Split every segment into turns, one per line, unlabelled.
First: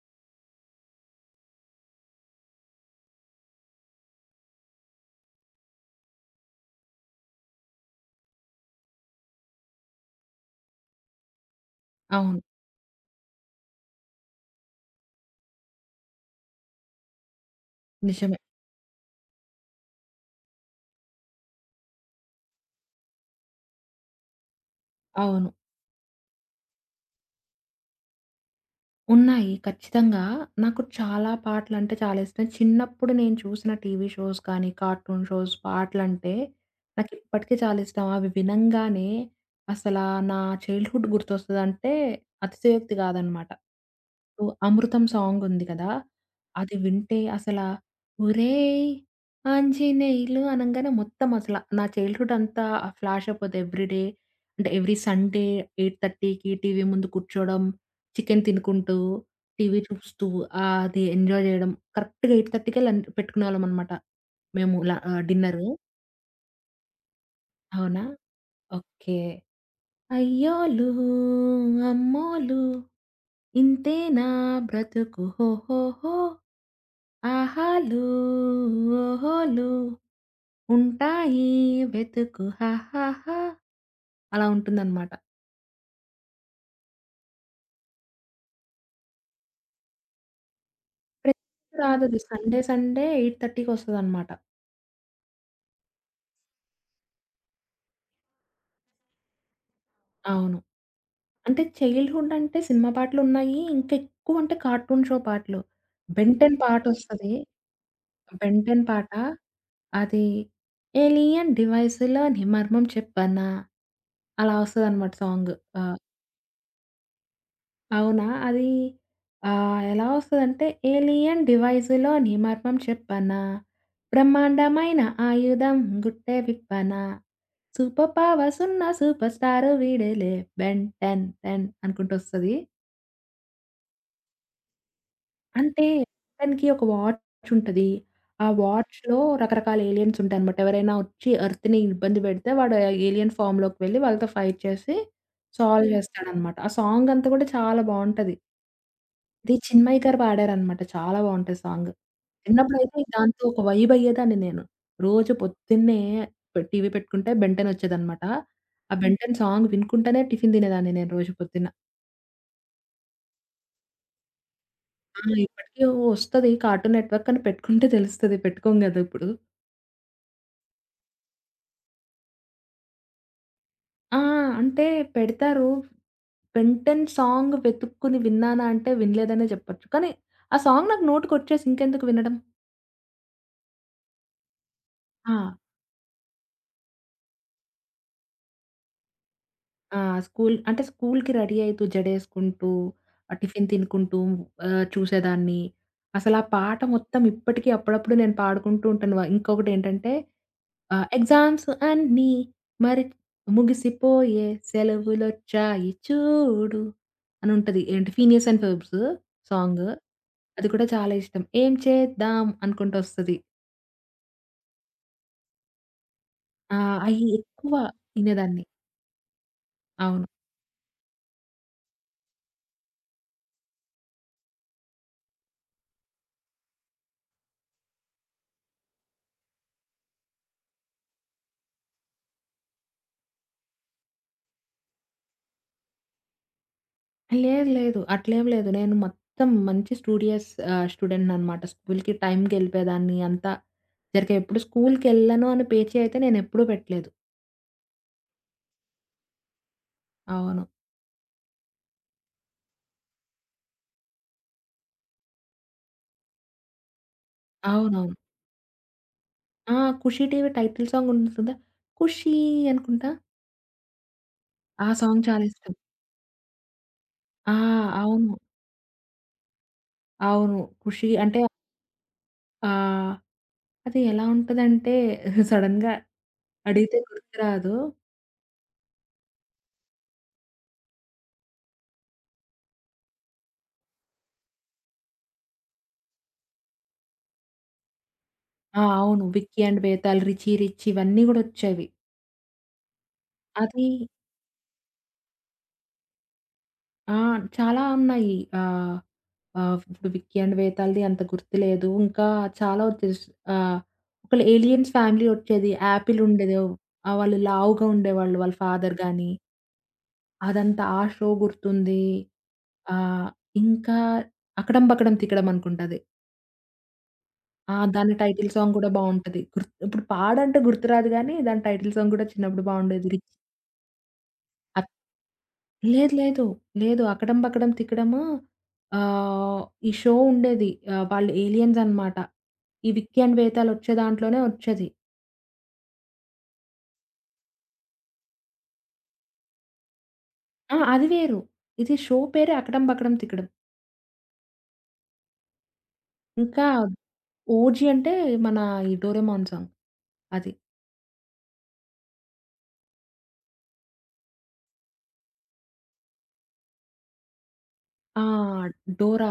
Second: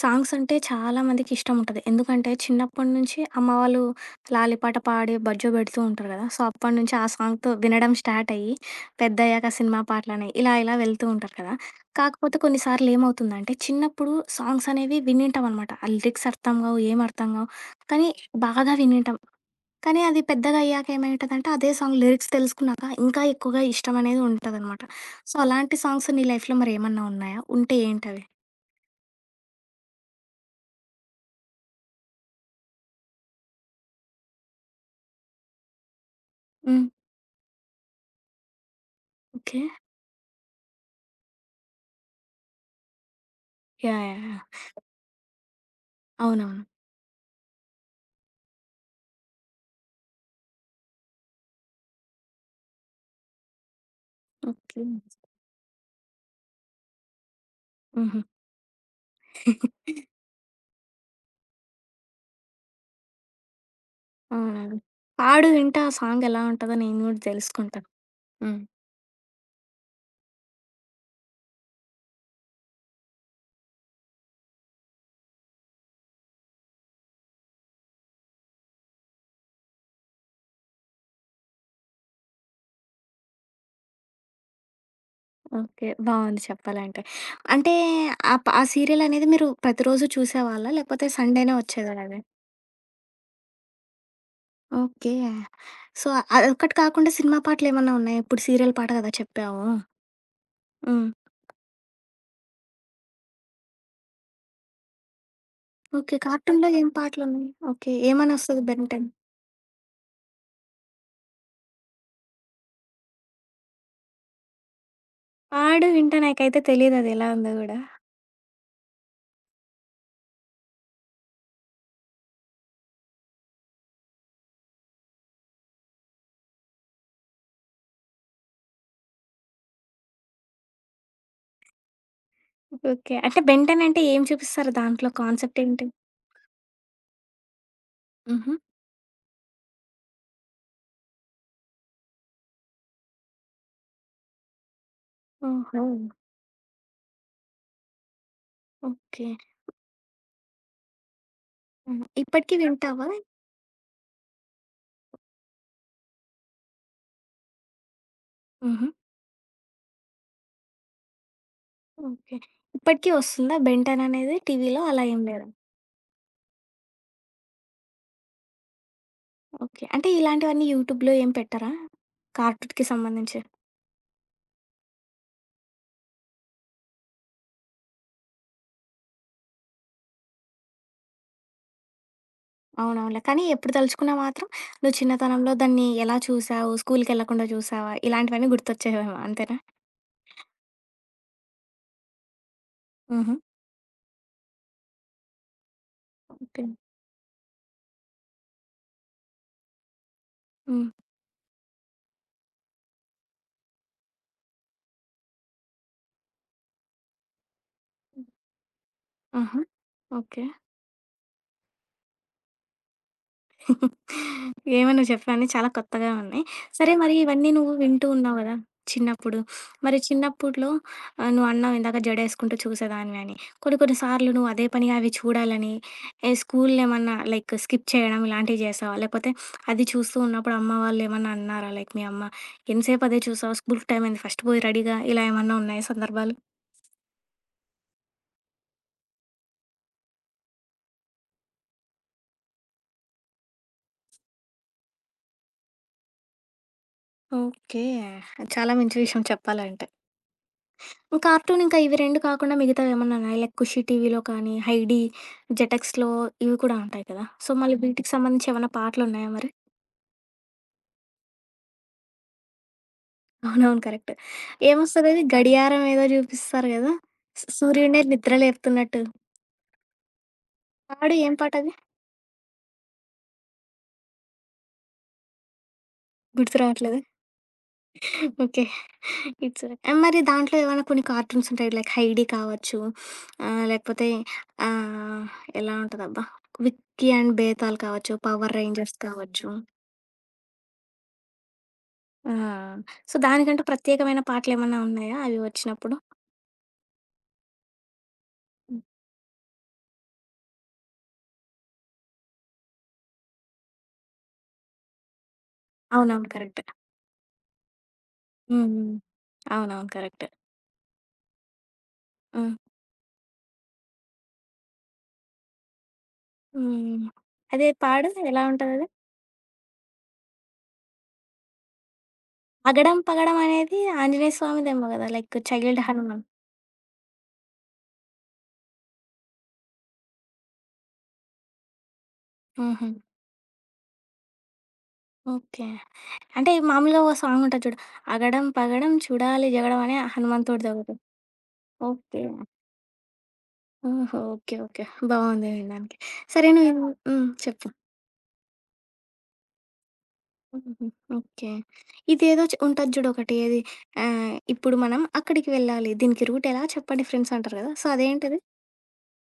Songs అంటే చాలామందికి ఇష్టం ఉంటది. ఎందుకంటే, చిన్నప్పటి నుంచి అమ్మ వాళ్ళు లాలి పాట పాడి బజ్జో పెడుతూ ఉంటారు కదా! సో, అప్పటి నుంచి ఆ సాంగ్‌తో వినడం స్టార్ట్ అయ్యి, పెద్దయ్యాక సినిమా పాటలని ఇలా ఇలా వెళ్తూ ఉంటారు కదా! కాకపోతే
అవును.
కొన్నిసార్లు ఏమవుతుందంటే, చిన్నప్పుడు సాంగ్స్ అనేవి విని ఉంటాం అనమాట. ఆ లిరిక్స్ అర్థంగావు, ఏమి అర్థంగావు కానీ
నిజమే.
బాగా వినింటాం. కానీ అది పెద్దగయ్యాక ఏమైంటదంటే, అదే సాంగ్ లిరిక్స్ తెలుసుకున్నాక ఇంకా ఎక్కువగా ఇష్టం అనేది ఉంటదనమాట. సో,
అవును.
అలాంటి సాంగ్స్ నీ లైఫ్‌లో మరి ఏమన్నా ఉన్నాయా? ఉంటే ఏంటవి?
ఉన్నాయి ఖచ్చితంగా. నాకు చాలా పాటలంటే చాలా ఇష్టం. చిన్నప్పుడు నేను చూసిన టీవీ షోస్ కానీ, కార్టూన్ షోస్ పాటలంటే.
హ్మ్.
నాకిప్పటికి చాలా ఇష్టం. అవి వినంగానే,
ఓకే.
అసలా నా చైల్డ్‌హుడ్ గుర్తొస్తదంటే అతిశయోక్తి గాదనమాట.
యాహ్! యాహ్!
So,
yeah!
'అమృతం' సాంగ్ ఉంది కదా!
అవునవును.
అది వింటే అసలా, ఒరేయ్! ఆంజినేెలు అనంగానే మొత్తం అసల. నా చైల్డ్‌హుడ్ అంతా ఫ్లాష్ అయిపోద్ది ఎవ్రీడే. అంటే
ఓకే.
ఎవ్రీ సండే 8:30కి టీవీ ముందు కూర్చోడం.
హుహు.
చికెను తినుకుంటూ, టీవీ చూస్తూ ఆహ్, అది ఎంజాయ్ జేయడం. కరెక్ట్‌గా 8:30 కెల్ల పెట్టుకునేవాళ్ళమనమాట.
ఆ!
మేము
పాడు.
లా ఆహ్,
పాడు
డిన్నరు.
వింట ఆ సాంగ్ ఎలా ఉంటదో నేను గూడా తెలుసుకుంటా.
అవునా?
హ్మ్.
ఓకే. అయ్యోలూ, అమ్మోలూ ఇంతేనా బ్రతుకు హో! హో! హో! ఆహాలూ, ఓహోలూ ఉంటాయి వెతుకు హా! హా! హా! అలా ఉంటుందనమాట.
ఓకే. బావుంది చెప్పాలంటే, అంటే ఆప్ ఆ సీరియల్ అనేది మీరు ప్రతిరోజు చూసేవాళ్ళా? లేకపోతే సండేనే
ప్రతిరోజు
వచ్చేదా
రాదది.
అది?
సండే, సండే 8:30కి వస్తదనమాట.
ఓకే. సో, అదొకక్కటి కాకుండా సినిమా పాటలు ఏమన్నా ఉన్నాయా? ఇప్పుడు సీరియల్ పాట కదా! చెప్పావు?
అవును.
హ్మ్.
అంటే చైల్డ్‌హుడ్ అంటే సినిమా పాటలు ఉన్నాయి. ఇంక ఎక్కువ అంటే కార్టూన్ షో పాటలు.
ఓకే.
బెంటెన్
కార్టూన్‌లో ఏం పాటలు
పాటోస్తది.
ఉన్నా ఓకే. ఏమని వస్తది
బెంటెన్
బెన్ టెన్?
పాట. అదీ, ఎలియన్ డివైస్‌లోనీ మర్మం చెప్పనా? అలా వస్తదనమాట సాంగ్.
ఆడియో
ఆ!
వింటే నాకైతే తెలీదది ఎలా ఉందో కూడా.
అవునా? అది ఆహ్, ఎలా వస్తదంటే ఏలియన్ డివైజులోని మర్మం చెప్పనా? బ్రహ్మాండమైన ఆయుధం గుట్టే విప్పనా. సూపర్ పవర్స్‌సున్న సుపర్ స్టారు వీడేలే, బెన్ టెన్ టెన్ అనుకుంటూ వస్తది.
ఓకే. అంటే బెన్ టెన్ అంటే ఏం చూపిస్తారు? దాంట్లో కాన్సెప్ట్
అంటే,
ఏంటి?
అతనికి ఒక వాచ్ ఉంటది. ఆ
హుహు.
వాచ్‌లో రకరకాల ఏలియన్స్ ఉంటాయనమాట. ఎవరైనా వచ్చి ఎర్త్‌ని ఇబ్బంది పెడితే, వాడు ఏలియన్ ఫమ్‌లోకి వెళ్ళి, వాళ్ళతో ఫైట్ చేసి,
ఓహో!
సాల్వ్ [unintelligible] చేస్తాడనమాట. ఆ సాంగ్ అంతా కూడా చాలా బావుంటది.
ఓకే.
ఇది చిన్మయ గారు పాడారనమాట చాలా బావుంటది సాంగు.
హుహు ఇప్పటికి
చిన్నప్పుడైతే
వింటావా?
దాంతో ఒక వైబయ్యేదాన్ని నేను. రోజు పొద్దున్నే పె టీవీ పెట్టుకుంటే బెంటెనొచ్చేదనమాట.
హుహు.
ఆ బెన్ టెన్ సాంగ్ వినుకుంటనే టిఫిన్ దినేదాన్ని నేను రోజు పొద్దున్న.
ఓకే. ఇప్పటికి ఒస్తుందా? 'బెన్ టెన్' అనేది టీవీలో అలా
ఆ!
ఏం లేదా?
ఇప్పటికి ఒస్తది. కార్టూన్ నెట్‌వర్క్ అని పెట్టుకుంటే తెలుస్తది పెట్టుకోం గదా! ఇప్పుడు.
ఓకే. అంటే, ఇలాంటివన్నీ యూట్యూబ్‌లో ఏం పెట్టరా? కార్టూట్‌కి సంబంధించి.
ఆ! అంటే, పెడతారు. 'బెన్ టెన్' సాంగ్ వెతుక్కొని విన్నానా అంటే వినలేదనే జెప్పొచ్చు. కానీ, ఆ సాంగ్ నాకు నోటికొచ్చేసి ఇంకెందుకు వినడం?
అవునవునులే. కానీ, ఎప్పుడు తలుచుకున్నా మాత్రం నువ్వు చిన్నతనంలో
ఆ!
దాన్ని ఎలా జూసావు, స్కూలుకెళ్ళకుండా జూసావా, ఇలాంటివన్నీ గుర్తొచ్చేవేమో అంతేనా?
ఆ! స్కూలు అంటే, స్కూలు‌కి రెడీ అయితూ జడేసుకుంటూ, ఆ
హుహు.
టిఫిన్ తినుకుంటూ ఆహ్, చూసేదాన్ని. అసలా ఆ
ఓకే.
పాట మొత్తం ఇప్పటికి అప్పుడప్పుడు నేను పాడుకుంటూ ఉంటాను వా ఇంకొకటి ఏంటంటే,
హ్మ్.
ఆ ఎగ్జామ్స్ అన్ని మరి ముగిసిపోయే సెలవులొచ్చాయి చూడు అను ఉంటది. ఏంటి 'ఫీనీర్స్ అండ్ ఫోర్బ్స్'
ఆహా!
సాంగు.
ఓకే.
అది కూడా చాలా ఇష్టం. ఏం చేద్దం అనుకుంటూ ఒస్తది.
ఏమో నువ్వు చెప్తే అన్నీ చాలా కొత్తగా ఉన్నాయి.
ఆ!
సరే మరి
అయి
ఇవన్నీ నువ్వు
ఎక్కువ
వింటూ ఉన్నావు గదా!
ఇనేదాన్ని.
చిన్నప్పుడు. మరి
అవును.
చిన్నప్పుడు‌లో ఆహ్, నువ్వాన్నావు ఇందాక జడేసుకుంటూ చూసేదానివి అని. కొన్ని కొన్ని సార్లు నువ్వు అదే పనిగా అవి చూడాలని, ఏ స్కూలు‌ను ఏమన్నా లైక్ స్కిప్ చేయడం ఇలాంటివి జేసావా? లేపోతే, అది చూస్తూ ఉన్నప్పుడు అమ్మ వాళ్ళు ఏమన్నా అన్నారా? లైక్ మీ అమ్మ ఎంసేపు అదే చూసావు స్కూలు‌కి టైం అయింది ఫస్ట్ పోయి రెడీగా ఇలా ఏమన్నా ఉన్నాయా సందర్భాలు?
లేదు. లేదు. అట్లేం లేదు. నేను మొత్తం మంచి స్టూడియస్ ఆహ్, స్టూడెంటనమాట. స్కూలుకి టైంకెళ్లిపోయేదాన్ని. అంతా. ఏరికె ఇప్పుడు స్కూలుకేళ్ళను అని పేచీ అయితే, నేను ఎప్పుడూ పెట్టలేదు.
ఓకే. చాలా మంచి విషయం చెప్పాలంటే.
అవును.
కార్టూన్ ఇంకా, ఇవి 2 కాకుండా మిగతావేమన్నా ఉన్నాయా? లైక్ 'ఖుషీ టీవీలో' కానీ, 'హైడీ', 'జెటెక్స్‌లో' ఇవి కూడా ఉంటాయి కదా! సో, మళ్ళీ వీటికి
అవునవును.
సంబంధించి ఏవన్నా పాటలున్నాయా మరి?
ఆ! 'ఖుషీటీవి' టైటిల్ సాంగుంటుంది కదా! ఖుషీ అనుకుంటా?
అవునవును. కరెక్ట్.
ఆ! సాంగ్
ఏమొస్తదది,
చాలిష్టం.
గడియారం ఏదో జూపిస్తారు గదా! సు
ఆ!
సూర్యున్నే నిద్ర
అవును.
లేపుతున్నట్టు.
అవును. ఖుషి
పాడు ఏం
అంటే
పాటది?
ఆ! అది ఎలా ఉంటదంటే, సడెన్‌గా
గుర్తు
అడిగితే
రాట్లేదా.
గుర్తు రాదు.
ఓకే. It's okay. మరి దాంట్లో ఏవైనా కొన్ని కార్టూన్సుంటాయి. లైక్ 'హైడీ' కావచ్చు. ఆహ్, లేకపోతే ఆహ్, ఎలా ఉంటదబ్బా! 'విక్కీ అండ్ బేతాళ్' కావచ్చు, 'పవర్
ఆ!
రేంజర్స్'
అవును
కావచ్చు.
'Vicky and Betaal', 'Richie Rich' ఇవన్నీ గూడోచ్చేవి.
ఆ! సో, దానికంటూ
అది
ప్రత్యేకమైన పాటలేమన్నా ఉన్నాయా, అవి వచ్చినప్పుడు?
ఆ! చాలా ఉన్నాయి.
హ్మ్.
ఆహ్, ఆహ్, ఇప్పుడు 'విక్కి అండ్ బేతాళ్‌ది' అంత గుర్తు లేదు. ఇంకా చాలా వోచెస్ ఆ! ఒకళ్ళ ఏలియన్స్ ఫ్యామిలీ ఒచ్చేది.
అవునవును.
యాపిలుండేదో
కరెక్ట్.
ఆహ్, వాళ్ళు లావుగా ఉండేవాళ్ళు. వాళ్ళ
హ్మ్. హ్మ్.
ఫాదర్ గాని.
అవునవును. కరెక్ట్.
అదంతా. ఆ షో గుర్తుంది.
హ్మ్.
ఆహ్, ఇంకా 'అకడం బకడం తికడం' అనుకుంటది.
హ్మ్. అదే,
ఆ!
పాడు
దాని
ఎలా
టైటిల్ సాంగ్
ఉంటదది?
కూడా బావుంటది. గుర్త్ ఇప్పుడు పాడంటే, గుర్తురాదు గానీ, దాని టైటిల్ సాంగ్ కూడా చిన్నప్పుడు
పగడం,
బావుండేది. రిచ్
పగడం అనేది ఆంజనేయ
అ
స్వామిదేమో కదా! లైక్ చైల్డ్
లేదు,
హనమాన్.
లేదు. లేదు. 'అకడం, బకడం, తికడము' ఆహ్, ఈ షో ఉండేది. ఆహ్, వాళ్ళు ఏలియన్సనమాట. ఈ
హుహు.
'విక్యాన్ వేతాలు' ఒచ్చే దాంట్లోనే ఒచ్చేది.
ఓకే. అంటే, మామూలుగా ఓ సాంగుంటది చూడు. అగడం పగడం, చూడాలి జగడం అనే
ఆ!
హనుమంతుడుదోకటి.
అది వేరు. ఇది షో
ఓకే.
పేరే 'అకడం బకడం తికడం'.
ఓహో! ఓకే. ఓకే. బావుంది వినడానికి. సరే,
ఇంకా,
నీవు హ్మ్. చెప్పు.
ఓజీ అంటే, మన ఈ 'డోరేమాన్' సాంగ్. అది.
హుహు. ఓకే. ఇదేదో చ ఉంటది జూడొకటి. ఏది ఆహ్, ఇప్పుడు మనం అక్కడికి వెళ్ళాలి. దీనికి రూట్ ఎలా చెప్పండి ఫ్రెండ్సంటారు కదా! సో,
ఆ!
అదేంటది?
Dora.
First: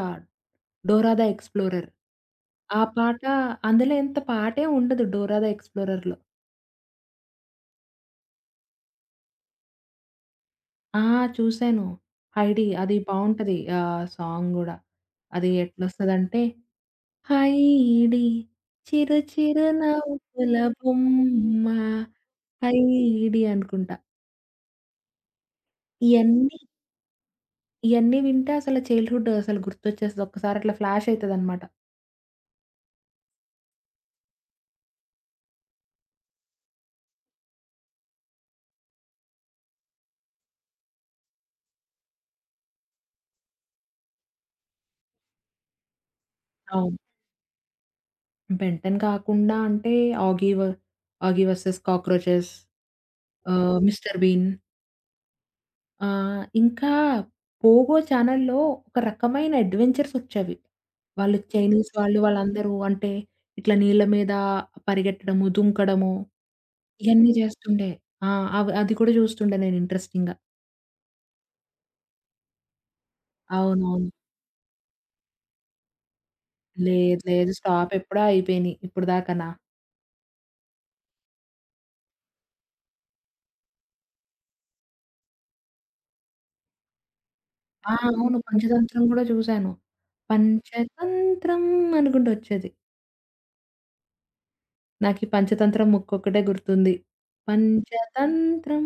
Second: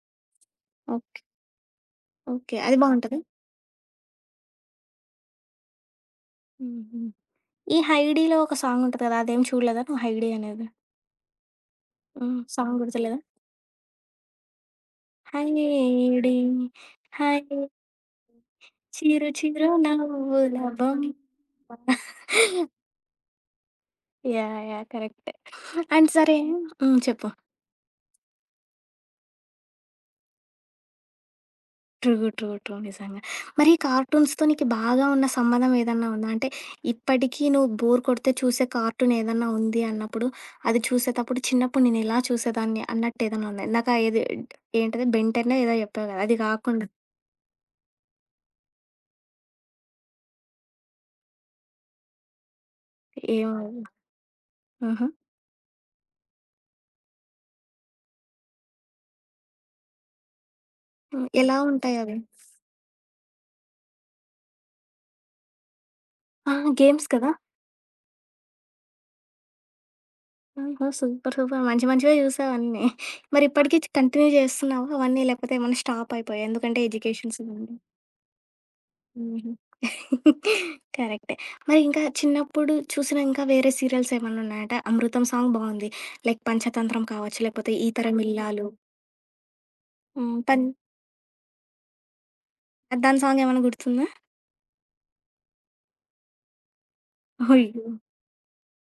'Dora
okay.
The explorer'.
Okay. అది
ఆ
బావుంటద?
పాట అందులో ఇంత పాటేం ఉండదు 'డోరా దా ఎక్స్‌ప్లోరర్‌లో'.
హుహు. ఈ 'హైడీలో' ఒక సాంగుంటది కదా! అదేమి చూడలేదా నువ్వు 'హైడీ' అనేది?
ఆ! చూసాను.
హ్మ్.
'హైడి'
సాంగ్
అది
గుర్తులేదా?
బావుంటది. ఆ సాంగ్ గూడా. అది
హైడి.
ఎట్లొస్తదంటే,
హై
హైడి. చిరు
చిరు
చిరు
చిరు
నవ్వుల
నవ్వులా బొమ్మా
బొమ్మా. హైడి అనుకుంటా.
యాహ్! యాహ్! కరెక్ట్. అండ్ సరే
ఇయన్నీ...
హ్మ్. చెప్పు.
ఇయన్నీ వింటే, అసలు చైల్డ్‌హుడ్ అసలు గుర్తొచ్చేస్తది. ఒక్కసారి అట్లా ఫ్లాషయితదనమాట.
ట్రు, ట్రు, ట్రు నిజంగా. మరి కార్టూన్స్‌తొ నీకు బాగా ఉన్న సంబంధం ఏదన్నా ఉందా? అంటే, ఇప్పటికి నువ్వు బోర్ కొడితే చూసే కార్టూన్ ఏదన్నా ఉంది అన్నప్పుడు, అది చూసేటప్పుడు, చిన్నప్పుడు నేను ఎలా చూసేదాన్ని అన్నట్టు ఏదన్నా ఉంద? ఇందాక ఏది ఏంటది 'బెన్ టెన్నో' ఏదో చెప్పావు కదా! అది కాకుండా?
అవును. 'బెన్ టెన్' కాకుండా అంటే, ఆగీవ్ 'ఆగీ వర్సెస్ కాక్రోచెస్'. ఆహ్,
ఏమది?
'Mister Bean'.
హుహు.
ఆహ్, ఇంకా, 'పోగో' ఛానెల్లో, ఒక రకమైన అడ్వెంచర్స్ వచ్చేవి.
హ్మ్,
వాళ్ళు
ఎలా
చైనీస్
ఉంటాయవి?
వాళ్ళు, వాళ్ళందరూ అంటే, ఇట్లా నీళ్ళ మీద పరిగెట్టడము, దుంకడము.
ఆ! గేమ్స్
ఇయన్నీ
కదా!
చేస్తుండే. ఆ! అవి, అది కూడా చూస్తుండే నేను ఇంట్రెస్టింగ్‌గా.
ఓహో! Super, super. మంచి మంచివే చూసావన్నీ. మరి ఇప్పటికి
అవునవును.
కంటిన్యూ చేస్తున్నావా అవన్నీ? లేకపోతే ఏమన్నా స్టాప్ అయిపోయా. ఎందుకంటే
లేదు,
ఎడ్యుకేషన్స్
లేదు.
ఇవన్నీ.
స్టాప్ ఎప్పుడో అయిపోయినియి, ఇప్పటిదాకాన.
హుహు, కరెక్టే. మరి ఇంకా చిన్నప్పుడు చూసిన ఇంకా వేరే సీరియల్స్ ఏమన్నా ఉన్నాయట 'అమృతం' సాంగ్ బావుంది. లైక్ 'పంచతంత్రం' కావచ్చు, లేకపోతే
ఆ!
'ఈతరం
అవును,
ఇల్లాలు'.
పంచతంత్రం కూడా చూశాను.
హ్మ్. పన్
పంచతంత్రం అనుకుంటొచ్చేది.
దాని సాంగ్ ఏమన్నా గుర్తుందా?
నాకి 'పంచతంత్రం' ముక్కొక్కటే గుర్తుంది.
అయ్యో!
పంచతంత్రం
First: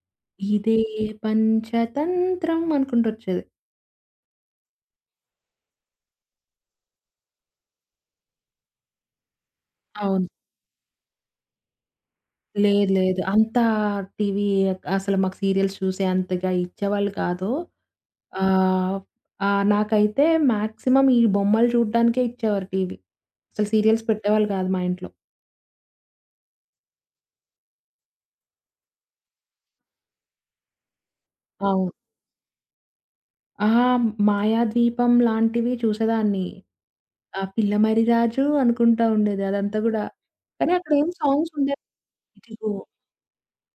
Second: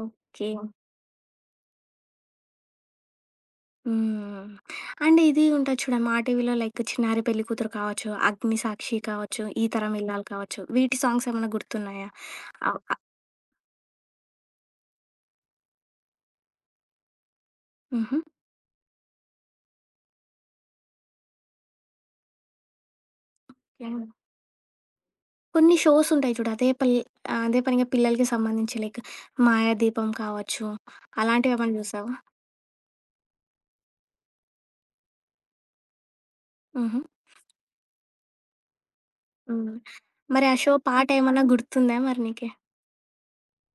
ఓకే.
ఇదే పంచతంత్రం అనుకుంటొచ్చేది.
హ్మ్. అండ్ ఇది ఉంటది చూడా మాటీవీలో లైక్ 'చిన్నారి పెళ్ళికూతురు' కావచ్చు, 'అగ్నిసాక్షి' కావచ్చు, 'ఈతరం ఇల్లాలు'
అవును.
కావచ్చు వీటి సాంగ్సేమన్నా గుర్తున్నాయా? అవ్
లేదు.
అ
లేదు. అంతా టీవీ క్ అసలు మాకు సీరియల్స్ చూసేంతగా ఇచ్చేవాళ్ళు కాదు.
హుహు.
ఆహ్, ఆహ్, నాకైతే మాక్సిమం ఈ బొమ్మలు చూడ్డానికే ఇచ్చేవారు టీవీ. అసలు
ఎన్
సీరియల్స్ పెట్టేవాళ్ళు కాదు మా ఇంట్లో.
కొన్ని షోసుంటాయి చూడు. అదే పల్ ఆహ్, అదే పనిగా పిల్లలకి సంబంధించి లైక్ 'మాయాదీపం' కావచ్చు. అలాంటివేమన్నా
అవు.
జూసావా?
ఆ! 'మాయాద్వీపం' లాంటివి చూసేదాన్ని.
హుహు.
ఆహ్, పిల్ల మర్రిరాజు అనుకుంటా ఉండేది
హ్మ్.
అదంతా గూడా.
మరి ఆ
అరే,
షో
అక్కడ
పాట
ఏం
ఏమన్నా
సాంగ్స్ ఉండేవి
గుర్తుందా మరి నీకి?
ఇదిగో,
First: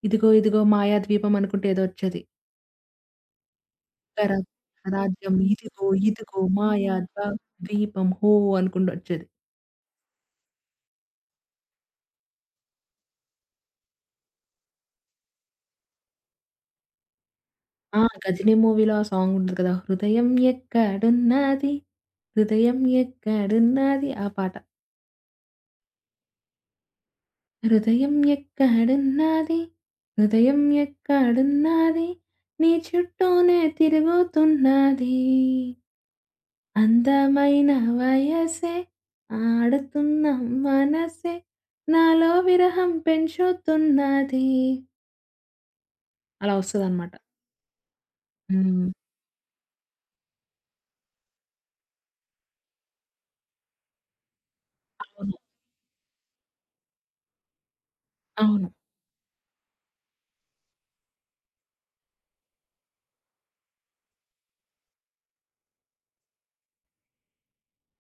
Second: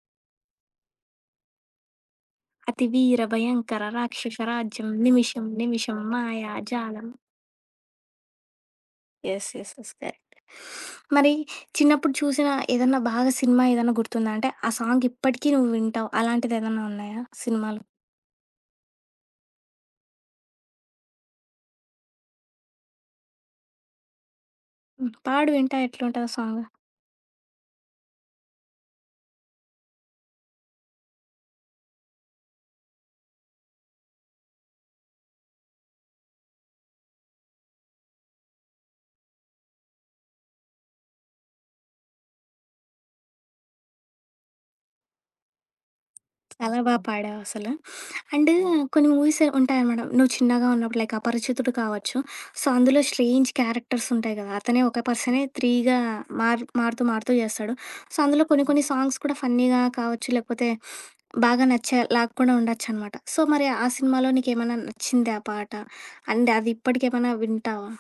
ఇదిగో, ఇదిగో మాయాద్వీపం అనుకుంటే ఏదోచ్చేది.
అతివీర భయంకర,
తర
రాక్షస రాజ్యం
తన రాజ్యం
నిమిషం,
ఇదుగో
నిమిషం
ఇదుగో
మాయా
మాయా
జాలం.
జా ద్వీపం హో! అనుకుంటొచ్చేది.
యస్. యస్. యస్ కరెక్ట్ మరి చిన్నప్పుడు చూసిన, ఏదన్నా బాగా సినిమా ఏదన్నా గుర్తుదాంటే ఆ సాంగ్ ఇప్పటికీ నువ్వు వింటావు, అలాంటిది ఏదన్నా ఉన్నాయా సినిమాలు?
ఆహ్! 'గజినీ' మూవీలో ఆ సాంగ్ ఉంది కదా! హృదయం ఎక్కడున్నది, హృదయం ఎక్కడున్నది ఆ పాట.
హ్మ్. పాడు వింటా, ఎట్లుంటదా సాంగ్?
హృదయం ఎక్కడున్నది. హృదయం ఎక్కడున్నది. నీ చుట్టూనే తిరుగుతున్నది. అందమైన వయసే, ఆడతున్న మనసే నాలో విరహం పెంచుతున్నది. అలా
చాల బాగా
ఒస్తదనమాట.
పాడావసలు. అండ్
హ్మ్.
కొన్ని మూవీస్ ఉంటాయనమాట. నువ్వు చిన్నగా ఉన్నప్పుడు లైక్ 'అపరిచితుడు' కావచ్చు. సో, అందులో స్ట్రేంజ్ క్యారెక్టర్స్ ఉంటాయి కదా! అతనే ఒక
అవును.
పర్సనే త్రీగా మారు మారుతూ మారుతూ చేస్తాడు. సో, అందులో కొన్ని
అవును.
కొన్ని సాంగ్స్ కూడా ఫన్నీగా కావచ్చు, లేకపోతే బాగా నచ్చే లాకుండా ఉండొచ్చనమాట. సో, మరి ఆ సినిమాలో నీకేమన్నా నచ్చిందా ఆ పాట అండ్ అదిప్పటికేమన్నా వింటావా?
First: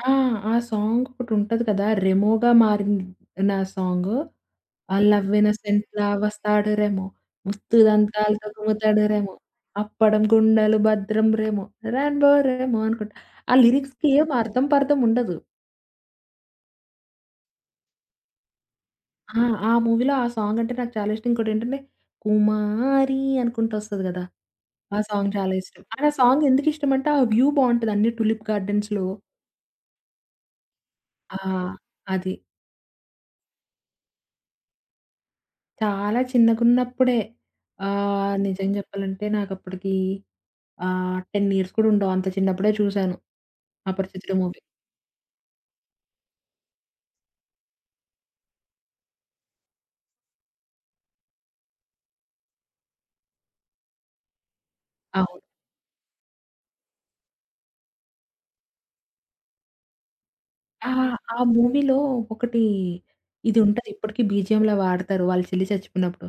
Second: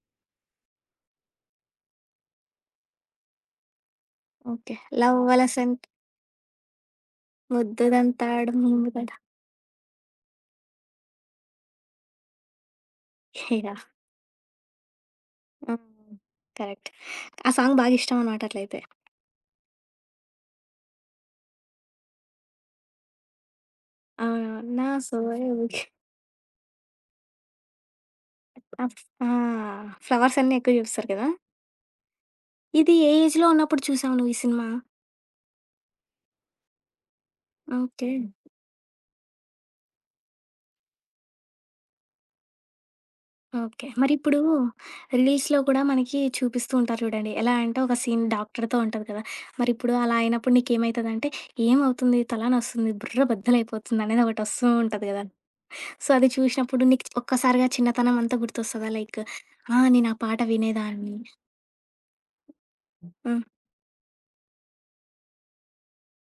ఆ! ఆ సాంగ్ ఒకటి ఉంటది కదా! రెమోగా మారింది నా సాంగు.
ఓకే.
ఆ!
లవ్
లవ్
వలసన్
ఎలిఫెంట్ల వస్తాడు రేమో. ముద్దు దంతాలతో
'ముద్దుదంతాడు
గుమ్ముతాడు
ముందుదడ'.
రేమో. అప్పడం గుండలు, భద్రం రెమో రాంబో రేమో అనుకుంటా. ఆ
యహ్!
లిరిక్స్‌కి ఏం అర్థం పర్థం ఉండదు.
హ్మ్. కరెక్ట్. ఆ సాంగ్ బాగిష్టం అన్నమాటట్లయితే.
ఆ! ఆ మూవీలో ఆ సాంగ్ అంటే నాకు చాలా ఇష్టం. ఇంకోటేంటంటే, 'కుమారి' అనుకుంటూ వస్తది కదా!
అవునవును. నా
ఆ సాంగ్ చాలా
సోయబిక్
ఇష్టం. అండ్ ఆ సాంగ్ ఎందుకిష్టమంటే ఆ వ్యూ బావుంటది అన్నీ టులిప్
ఆ!
గార్డెన్స్‌లో.
ఆ! ఫ్లవర్స్ అన్నీ ఎక్కువ చూపిస్తారు కదా!
ఆ! అది.
ఇది ఏ ఏజ్‌లో ఉన్నప్పుడు చూసావు నువ్వు ఈ సినిమా?
చాలా చిన్నగున్నప్పుడే.
ఓకే.
ఆహ్, నిజం చెప్పాలంటే నాకుప్పటికి ఆహ్, 10 ఇయర్స్ కూడా ఉండవు. అంత చిన్నప్పుడే చూసాను.
ఓకే. మరిప్పుడు
'అపరిచితుడు' మూవీ.
రిలీజ్‌లో కూడా మనకి చూపిస్తూ ఉంటారు చూడండి. ఎలా అంటే ఒక సీన్ డాక్టరుతో ఉంటది కదా! మరి ఇప్పుడు అలా అయినప్పుడు నీకేమైతదంటే ఏమవుతుంది? తలానొస్తుంది? బుర్రబద్ధల అయిపోతుంది అనేది ఒకటి వస్తూ ఉంటది కదా!
అవును.
సో, అది చూసినప్పుడు నీకు ఒక్కసారిగా చిన్నతనం అంతా గుర్తొస్తదా లైక్. ఆ! నేను ఆ పాట
ఆ!
వినేదాన్ని.
ఆ మూవీలో ఒకటి
హ్మ్.
ఇది ఉంటది ఇప్పటికి బీజీఎమ్‌లా వాడతారు. వాళ్ళు చెల్లి చచ్చిపోయినప్పుడు.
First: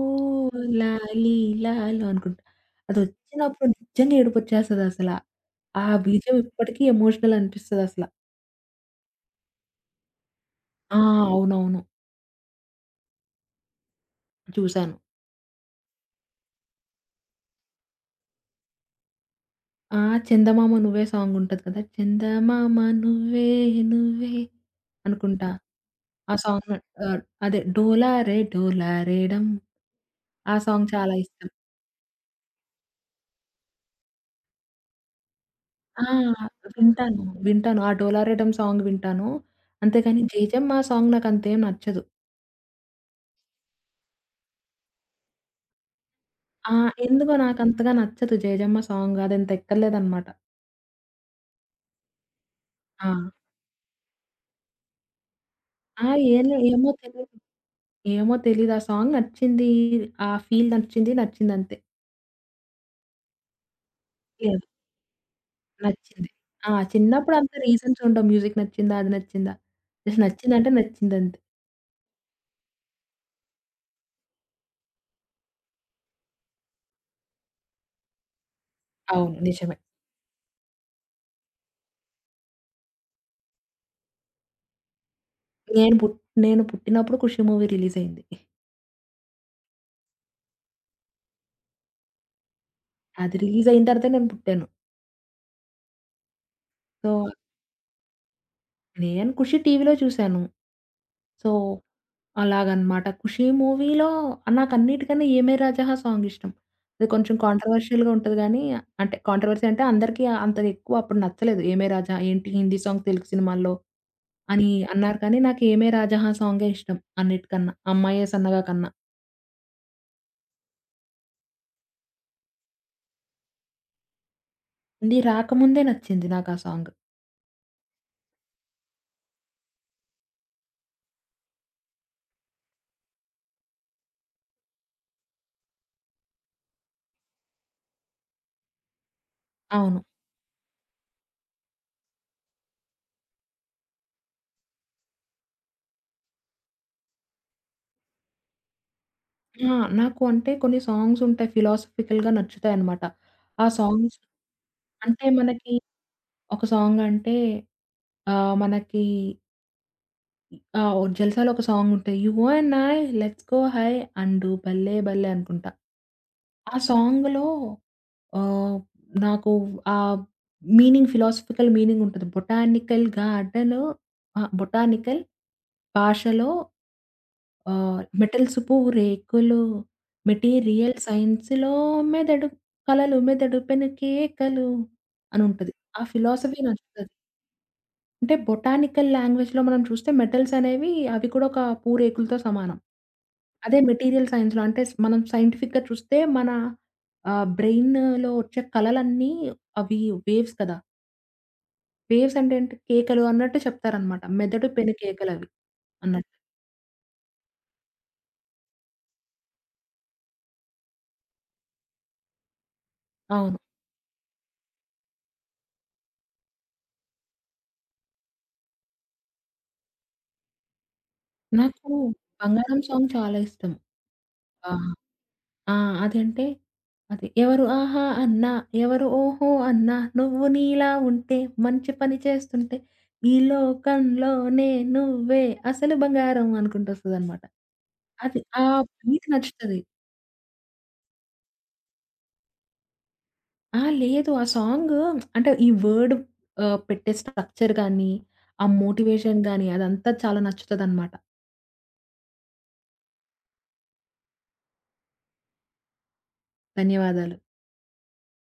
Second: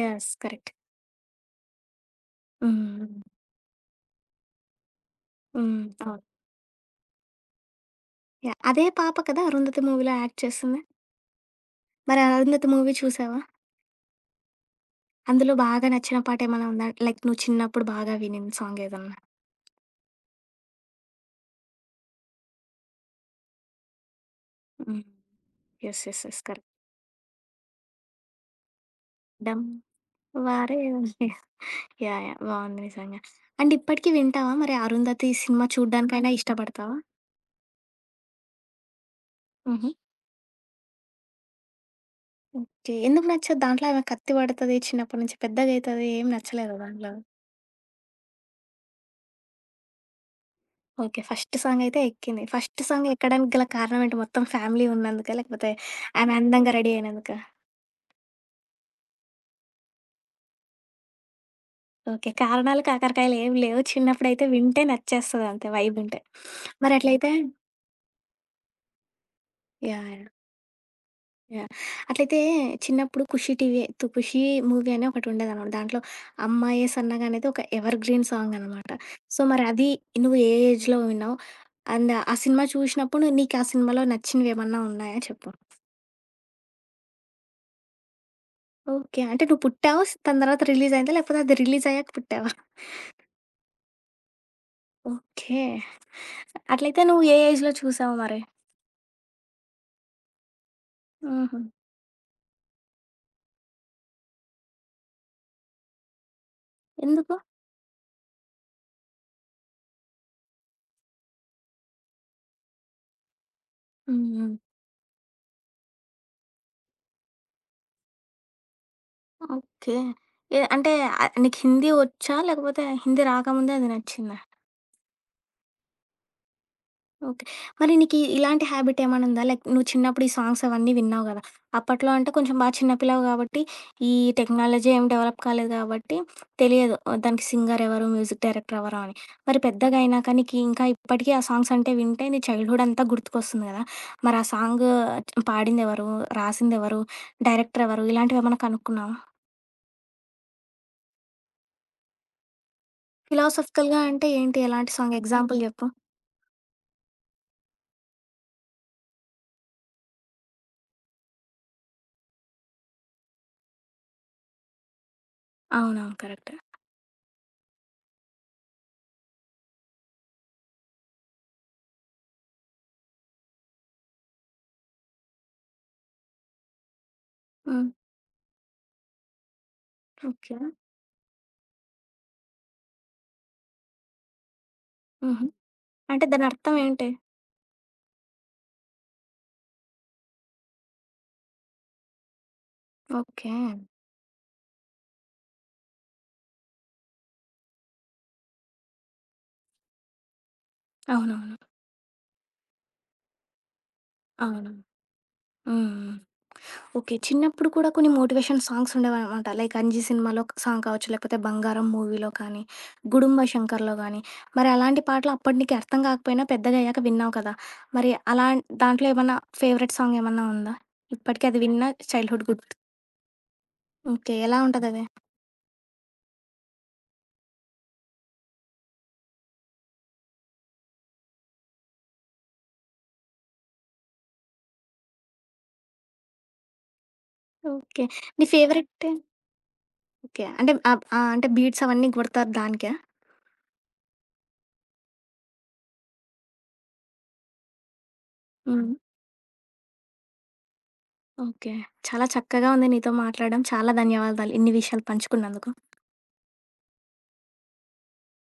యెస్. కరెక్ట్.
అనుకుంటా.
హుహు.
అదొచ్చినప్పుడు నిజంగా ఏడుపొచ్చేస్తది అసల.
హ్మ్.
ఆ
అవును.
బీజిఎమ్ ఇప్పటికి ఎమోషనల్ అనిపిస్తది అసల.
యాహ్! అదే పాప కదా! 'అరుంధతి' మూవీలో యాక్ట్ చేసింది?
ఆ! అవునవును.
మరి 'అరుధతి' మూవీ చూసావా?
చూసాను.
అందులో బాగా నచ్చిన పాట ఏమన్నా ఉందా? లైక్ నువ్వు చిన్నప్పుడు బాగా వినిన సాంగ్ ఏదన్నా?
ఆ! 'చందమామ నువ్వే' సాంగ్ ఉంటది కదా! చందమామ నువ్వే నువ్వే
హ్మ్.
అనుకుంటా.
యెస్. యెస్.
ఆ
యెస్. కరెక్ట్.
సాంగు ఆహ్, అదే డోలారే డోలారేడం.
'డమ్
ఆ సాంగ్ చాలా
వారేవండి.'
ఇష్టం.
యాహ్! యాహ్! బావుంది నిజంగా. అండ్ ఇప్పటికి వింటావా? మరి 'అరుధతి' ఈ సినిమా
ఆ!
చూడ్డానికైనా ఇష్టపడతావా?
వింటాను. వింటాను. ఆ 'డోలారెడమ్' సాంగ్ వింటాను.
హుహు.
అంతేగానీ 'జేజమ్మా' సాంగ్ నాకంతేం నచ్చదు.
ఓకే. ఎందుకు నచ్చదు? దాంట్లో ఏమ కత్తి పడతది, చిన్నప్పటి నుంచి పెద్దగైతది ఏమి
ఆ!
నచ్చలేదా దాంట్లో?
ఎందుకో నాకంతగా నచ్చదు 'జేజమ్మ' సాంగు. అదంత ఎక్కలేదనమాట.
ఓకే. ఫస్టు సాంగైతే ఎక్కింది. ఫస్టు
ఆ!
సాంగెక్కడానికి గల కారణం ఏంటి మొత్తం ఫ్యామిలీ ఉన్నందుకా? లేకపోతే,
ఆ!
ఆమె [unintelligible]
ఏంలే,
అందంగా
ఏమో
రెడీ
తెలీదు.
అయినందుకా?
ఏమో తెలీదు ఆ సాంగ్ నచ్చింది. ఆ ఫీల్ నచ్చింది, నచ్చిందంతే.
ఓకే. కారణాలు, కాకరకాయలేమి లేవు, చిన్నప్పుడైతే
లేవు.
వింటే నచ్చేస్తదంతే వైబుంటే.
నచ్చింది. ఆ!
మరట్లయితే
చిన్నప్పుడంతా రీజన్స్ ఉండవు. మ్యూజిక్ నచ్చిందా? అది నచ్చిందా?
యాహ్! యాహ్!
నచ్చిందంటే నచ్చిందంతే.
యాహ్! అట్లయితే చిన్నప్పుడు ఖుషి టీవీ తు 'ఖుషి' మూవీ అని ఒకటుండేదనమాట, దాంట్లో 'అమ్మయే సన్నగ' అనేది ఒక ఎవర్ గ్రీన్ సాంగనమాట.
అవును.
సో,
నిజమే.
మరది నువ్వు ఏ ఏజ్‌లో విన్నావు? అండ్ ఆ సినిమా చూసినప్పుడు, నీకు ఆ సినిమాలో నచ్చినవేమన్నా ఉన్నాయా చెప్పు?
నేను పుట్ నేను పుట్టినప్పుడు 'ఖుషీ' మూవీ రిలీజయింది.
ఓకే. అంటే నువ్వు పుట్టావు, దాని తర్వాత రిలీజయిందా? లేకపోతే అది రిలీజయ్యాక పుట్టావా?
అది రిలీజైన తర్వాతే నేను పుట్టాను.
ఓకే. అట్లయితే
సో
నువ్వు ఏ ఏజ్‌‌లో చూసావు మరి?
నేను 'ఖుషి' టీవీలో చూసాను. సో,
హుహు.
అలాగనమాట. 'ఖుషీ' మూవీలో నాకన్నిటికన్నా 'ఏమే రాజాహా' సాంగిష్టం. అది కొంచెం
ఎందుకు?
కాంట్రవర్షియల్‌గా ఉంటది కానీ, అంటే కాంట్రవర్సి అంటే అందరికీ అంత ఎక్కువ అప్పుడు నచ్చలేదు. 'ఏమే రాజా' ఏంటి, హిందీ సాంగ్ తెలుగు సినిమాల్లో
హ్మ్, హ్మ్.
అని అన్నారు కానీ, నాకు 'ఏమే రాజహా' సాంగే ఇష్టం అన్నిటికన్నా. 'అమ్మాయ్యే సన్నగా' కన్నా.
ఓకే. ఏ అంటే అ నీకు హిందీ ఒచ్చా? లేకపోతే హిందీ రాకముందే అది నచ్చిందా?
హిందీ రాకముందే నచ్చింది నాకా సాంగ్.
ఓకే. మరి నీకీ ఇలాంటి హాబిట్ ఏమన్నా ఉందా? లైక్ నువ్వు చిన్నప్పుడు ఈ సాంగ్స్ అవన్నీ విన్నావు కదా! అప్పట్లో అంటే కొంచెం బాగా చిన్న పిల్లవు కాబట్టి ఈ టెక్నాలజీ ఏమి డెవలప్ కాలేదు కాబట్టి తెలియదు. ఆహ్, దానికి సింగర్ ఎవరు, మ్యూజిక్ డైరెక్టర్ ఎవరు అని. మరి పెద్దగా
అవును.
అయినాక నీకి ఇంకా ఇప్పటికీ ఆ సాంగ్స్ అంటే వింటే నీ చైల్డ్‌హుడ్ అంతా గుర్తుకొస్తుంది కదా! మరి ఆ సాంగ్ పాడిందెవరు, రాసిందెవరు, డైరెక్టరెవరు? ఇలాంటివేమన్నా కనుక్కున్నావా?
ఆ! నాకు అంటే కొన్ని సాంగ్స్ ఉంటాయి, ఫిలాసఫికల్‌గా నచ్చుతాయిన్నమాట. ఆ
ఫిలాసఫికల్‌గా
సాంగ్స్
అంటే ఏంటి? ఎలాంటి సాంగ్?
అంటే
ఎగ్జాంపుల్
మనకి
చెప్పు?
ఒక సాంగ్ అంటే ఆహ్, మనకి ఆ! ఓ 'జల్సా'లో ఒక సాంగ్ ఉంటాయి. 'You and I, let's go high, and do భల్లే భల్లే' అనుకుంటా.
అవునవును. కరెక్ట్.
ఆ సాంగ్‌లో ఆహ్, నాకు ఆ మీనింగ్, ఫిలాసఫికల్ మీనింగ్ ఉంటది. బొటానికల్‌ గాడ్డలో అహా! బొటానికల్ భాషలో
హ్మ్.
ఆహ్, మెటల్సు పూరేకులు.
ఓకే.
మెటీరియల్ సైన్స్‌లో మెదడు కలలు మెదడు పెనుకేకలు'
హుహు.
అనుంటది. ఆ
అంటే
ఫిలాసఫీ
దానర్థం ఏంటి?
నచ్చుతది. అంటే బొటానికల్ లాంగ్వేజ్‌లో మనం చూస్తే మెటల్సనేవి అవి కూడోక పూరేకులతో సమానం.
ఓకే.
అదే మెటీరియల్ సైన్స్‌లో అంటే స్ మనం సైంటిఫిక్‌గా చూస్తే మన ఆహ్, బ్రెయినులో ఒచ్చే కలలన్నీ అవి వేవ్స్ కదా!
అవునవును.
వేవ్స్ అంటేంటి కేకలు అన్నట్టు చెప్తారనమాట. మెదడు
అవును.
పెను కేకలవి
హ్మ్. హ్మ్.
అన్నట్టు.
ఓకే. చిన్నప్పుడు కూడా కొన్ని మోటివేషన్ సాంగ్స్ ఉండేవానమాట. లైక్ 'అంజీ' సినిమాలో ఒక సాంగ్ కావచ్చు లేకపోతే 'బంగారం' మూవీలో కానీ, 'గుడుంబ
అవును.
శంకర్‌లో' గానీ, మరి అలాంటి పాటలు అప్పడు నీకీ అర్థం గాకపోయినా పెద్దగాయ్యాక విన్నావు కదా! మరి అలాంన్ దాంట్లో ఏమన్నా ఫేవరెట్ సాంగ్ ఏమన్నా ఉందా? ఇప్పటికది విన్న
నాకు
చైల్డ్‌ హూడ్ గుత్
'బంగారం' సాంగ్ చాలా ఇష్టం.
ఓకే. ఎలా
ఆహ్,
ఉంటదది?
ఆ! అదంటే, అది. ఎవరు ఆహా అన్నా, ఎవరు ఓహో! అన్నా, నువ్వు నీలా ఉంటే, మంచి పని చేస్తుంటే, ఈ లోకం లోనే నువ్వే అసలు బంగారం అనుకుంటొస్తదనమాట.
ఓకే.
అది.
నీ
ఆ
ఫేవరెటేం
బీట్ నచ్చుతది.
ఓకే. అంటే ఆహ్, ఆహ్, అంటే బీట్స్ అవన్నీ గొడతారు దానికా?
ఆ! లేదు. ఆ సాంగు అంటే ఈ వర్డ్ ఆహ్, పెట్టే స్ట్రక్చర్ గానీ ఆ
హ్మ్.
మోటివేషన్ గానీ అదంతా చాలా నచ్చుతదనమాట.
ఓకే. చాలా చక్కగా ఉంది నీతో మాట్లాడడం. చాలా ధన్యవాదాలు. ఇన్ని విషయాలు పంచుకున్నందుకు.
ధన్యవాదాలు.